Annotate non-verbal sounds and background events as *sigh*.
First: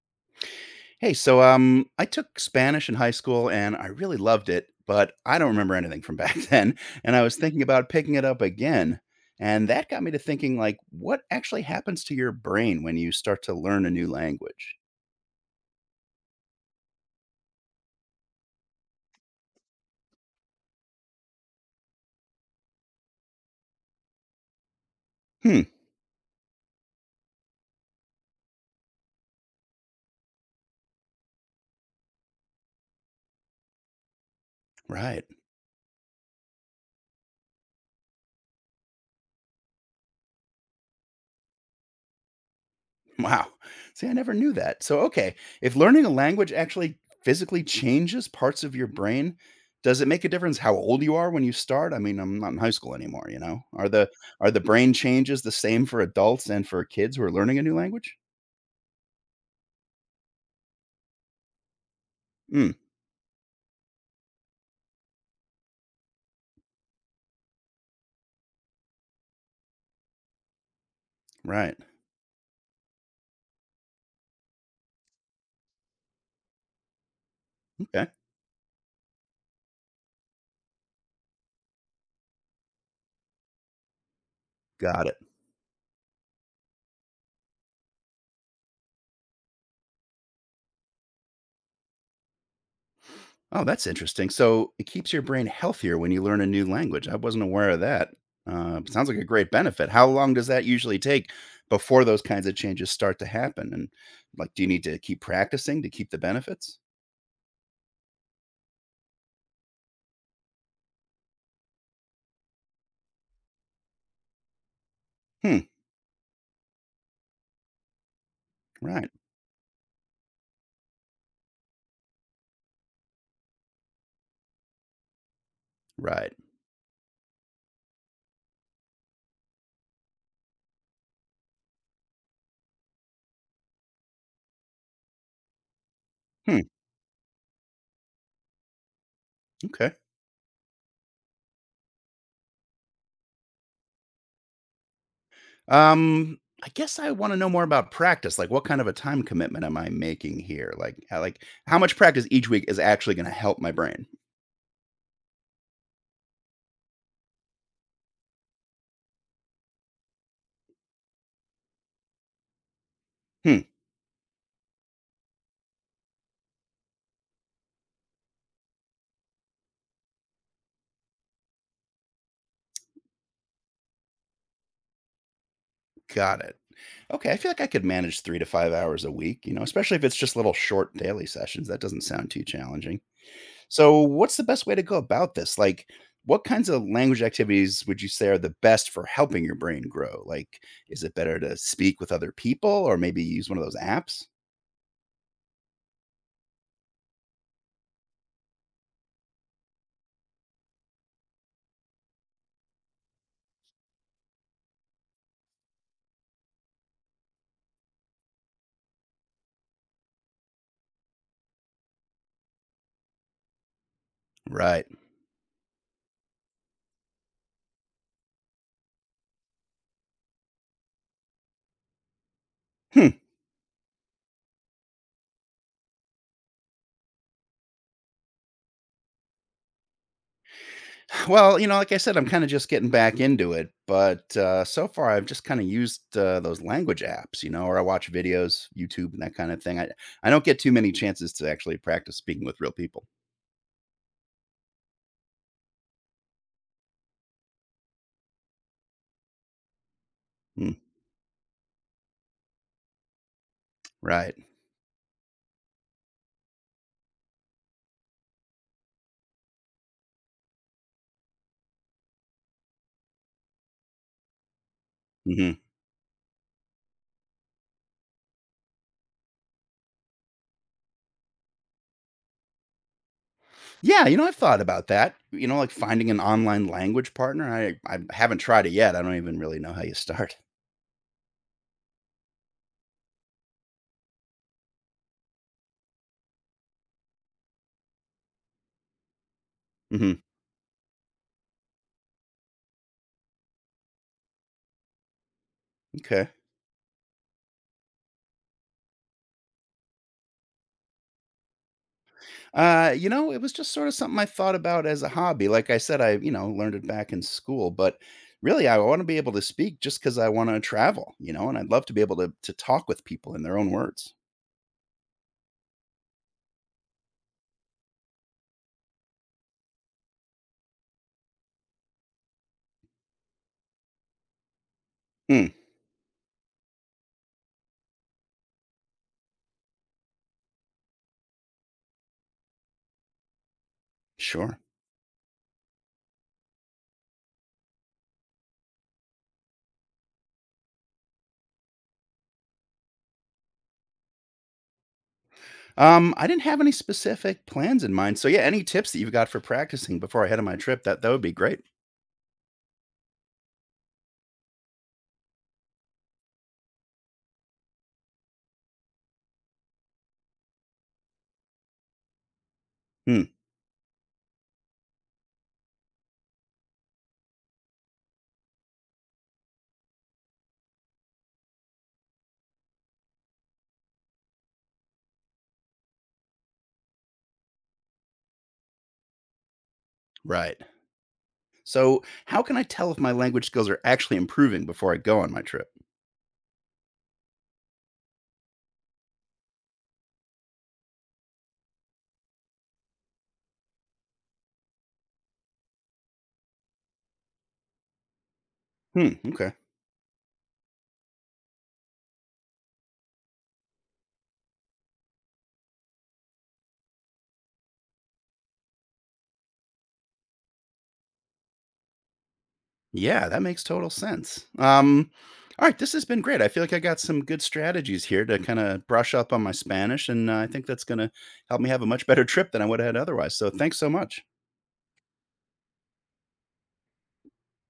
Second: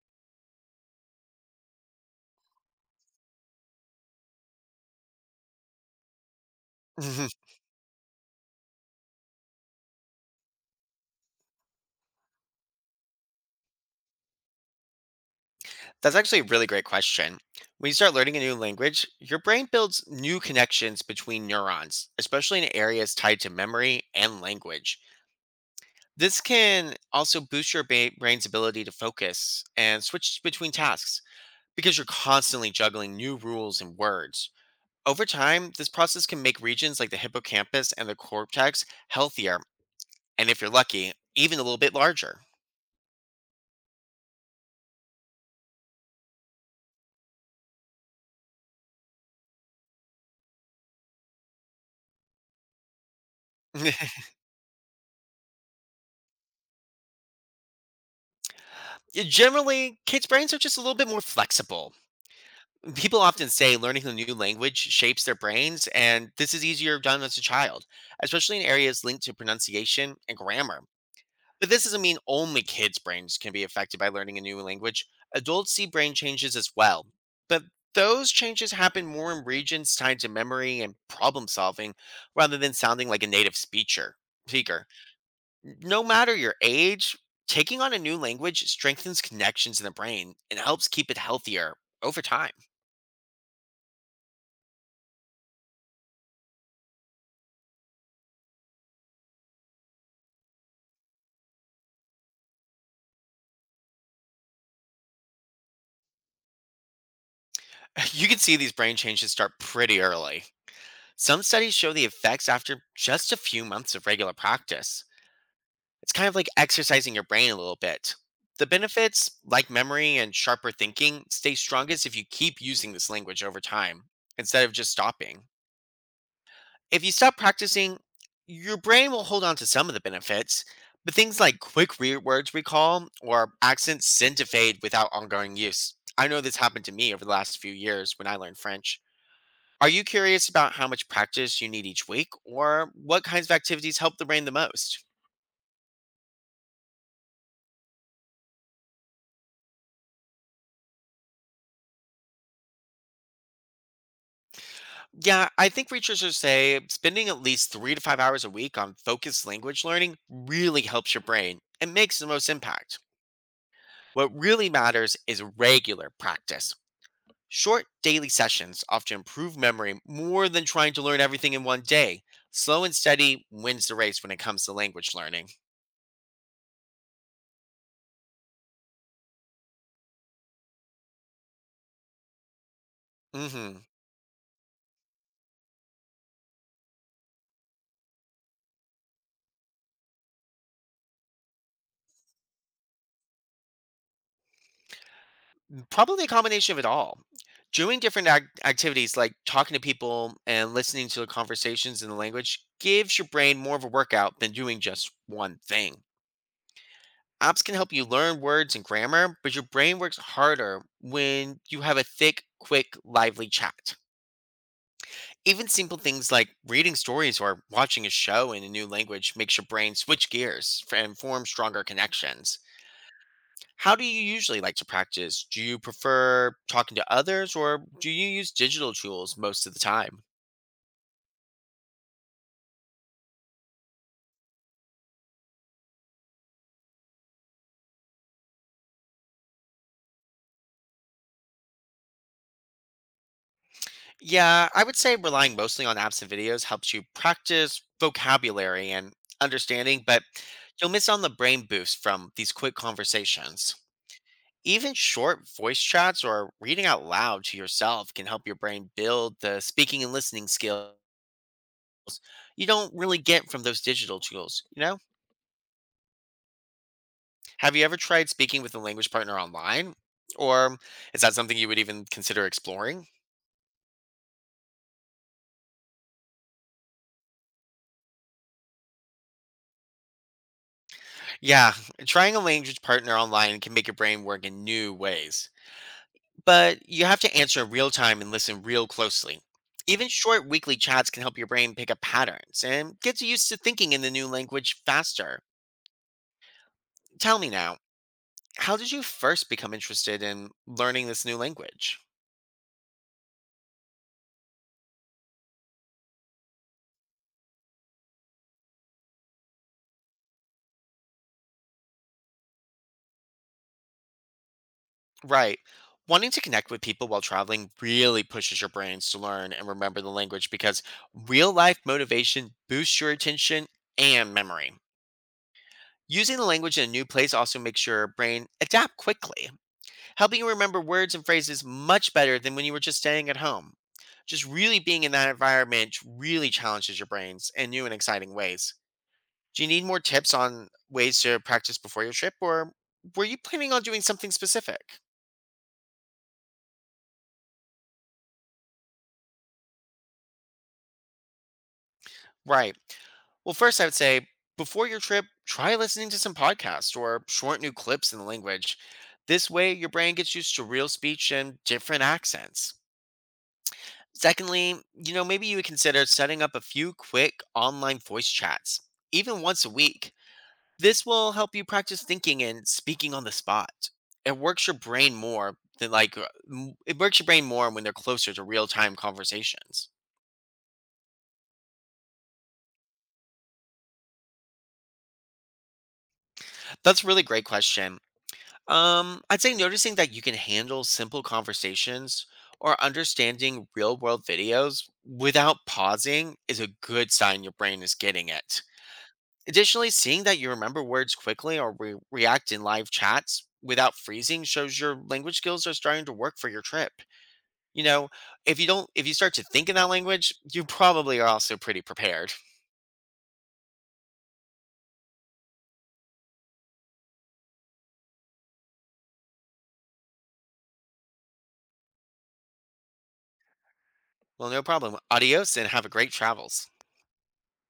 Hey, I took Spanish in high school and I really loved it, but I don't remember anything from back *laughs* then. And I Mhm. was thinking about picking it up again. And that got me to thinking, like, what actually happens to your brain when you start to learn a new language? That's actually a really great question. When you start learning a new language, your brain builds new connections between neurons, especially in areas tied to memory and language. Hmm, This can also boost your brain's ability to focus and switch between tasks because you're constantly juggling new rules and words. Over right. time, this process can make regions like the hippocampus and the cortex healthier, and if you're lucky, even a little bit larger. Wow. See, I never knew that. So, okay, if learning a language actually physically changes parts of your brain, does it make a difference how old you are when you start? I mean, I'm not in high school anymore, you know. *laughs* Are the brain changes the same for adults and for kids who are learning a new language? Generally, kids' brains are just a little bit more flexible. Mm, People often say learning a new language shapes their brains, and this is easier done as a child, especially in areas linked to pronunciation and grammar. But right. this doesn't mean only kids' brains can be affected by learning a new language. Adults see brain changes as well. But Okay. those changes happen more in regions tied to memory and problem solving rather than sounding like a native speaker. Got it. No matter your age, taking on a new language strengthens connections in the brain and helps keep it healthier over time. Oh, that's interesting. So it keeps your brain healthier when you learn a new language. I wasn't aware of that. Sounds like a great benefit. How long does that usually take before those kinds of changes start to happen? And like, do you need to keep practicing to keep the benefits? *laughs* You can see these brain changes start pretty early. Some studies show the effects after just a few months of regular practice. Hmm. It's kind of like exercising your brain a little bit. The Right. benefits, like memory and sharper thinking, stay strongest if you keep using this language over time instead of just stopping. Right. If you stop practicing, your brain will hold on to some of the benefits, but things like quick words recall or accents tend to fade without ongoing use. I know this Hmm. happened to me over the last few years when I learned French. Are Okay. you curious about how much practice you need each week or what kinds of activities help the brain the most? Um. I guess I want to know more about practice. Like, what kind of a time commitment am I making here? Like, like how much practice each week is actually going to help my brain? Yeah, I think researchers say spending at least 3 to 5 hours a week on focused language learning really helps your brain and makes the most impact. Hmm. What really matters is regular practice. Short daily sessions often improve memory more than trying to learn everything in one day. Slow and steady wins the race when it comes to language learning. Got it. Okay, I feel like I could manage 3 to 5 hours a week, you know, especially if it's just little short daily sessions. That doesn't sound too challenging. Hmm. So, what's the best way to go about this? Like, what kinds of language activities would you say are the best for helping your brain grow? Like, is it better to speak with other people or maybe use one of those apps? Probably a combination of it all. Doing different activities like talking to people and listening to the conversations in the language gives your brain more of a workout than doing just one thing. Apps can help you learn words and grammar, but your brain works harder when you have a thick, quick, lively chat. Right. Even simple things like reading stories or watching a show in a new language makes your brain switch gears and form stronger connections. Hmm. How do you usually like to practice? Do you prefer talking to others or do you use digital tools most of the time? Well, you know, like I said, I'm kind of just getting back into it, but so far I've just kind of used those language apps, you know, or I watch videos, YouTube, and that kind of thing. I don't get too many chances to actually practice speaking with real people. Yeah, I would say relying mostly on apps and videos helps you practice vocabulary and understanding, but Mm, you'll miss on the brain boost from these quick conversations. right. Even short voice chats or reading out loud to yourself can help your brain build the speaking and listening skills you don't really get from those digital tools, you know? Hmm. Have you ever tried speaking with a language partner online? Or is that something you would even consider exploring? Yeah, you know, I've thought about that. You know, like finding an online language partner. I haven't tried it yet. I don't even really know how you start. Yeah, trying a language partner online can make your brain work in new ways. But you have to answer in real time and listen real closely. *laughs* Even Hmm. short weekly chats can help your brain pick up patterns and get used to thinking in the new language faster. Okay. Tell me now, how did you first become interested in learning this new language? You know, it was just sort of something I thought about as a hobby. Like I said, you know, learned it back in school, but really I want to be able to speak just because I want to travel, you know, and I'd love to be able to talk with people in their own words. Right. Wanting to connect with people while traveling really pushes your brains to learn and remember the language because real life motivation boosts your attention and memory. Hmm, Using the language in a new place also makes your brain adapt quickly, helping you remember words and phrases much better than when you were just staying at home. Just sure. really being in that environment really challenges your brains in new and exciting ways. Do you need more tips on ways to practice before your trip, or were you planning on doing something specific? I didn't have any specific plans in mind. So yeah, any tips that you've got for practicing before I head on my trip, that would be great. Right. Well, first, I would say before your trip, try listening to some podcasts or short new clips in the language. This way, your brain gets used to real speech and different accents. Hmm, Secondly, maybe you would consider setting up a few quick online voice chats, even once a week. This will help you practice thinking and speaking on the spot. It works your brain more than like it works your brain more when they're closer to real-time conversations. right. So how can I tell if my language skills are actually improving before I go on my trip? That's a really great question. I'd say noticing that you can handle simple conversations or understanding real world videos without pausing is a good sign your brain is getting it. Hmm, okay. Additionally, seeing that you remember words quickly or react in live chats without freezing shows your language skills are starting to work for your trip. You know, if you start to think in that language, you probably are also pretty prepared. Yeah, that makes total sense. All right, this has been great. I feel like I got some good strategies here to kind of brush up on my Spanish, and I think that's going to help me have a much better trip than I would have had otherwise. So, thanks so much. Well, no problem. Adios and have a great travels.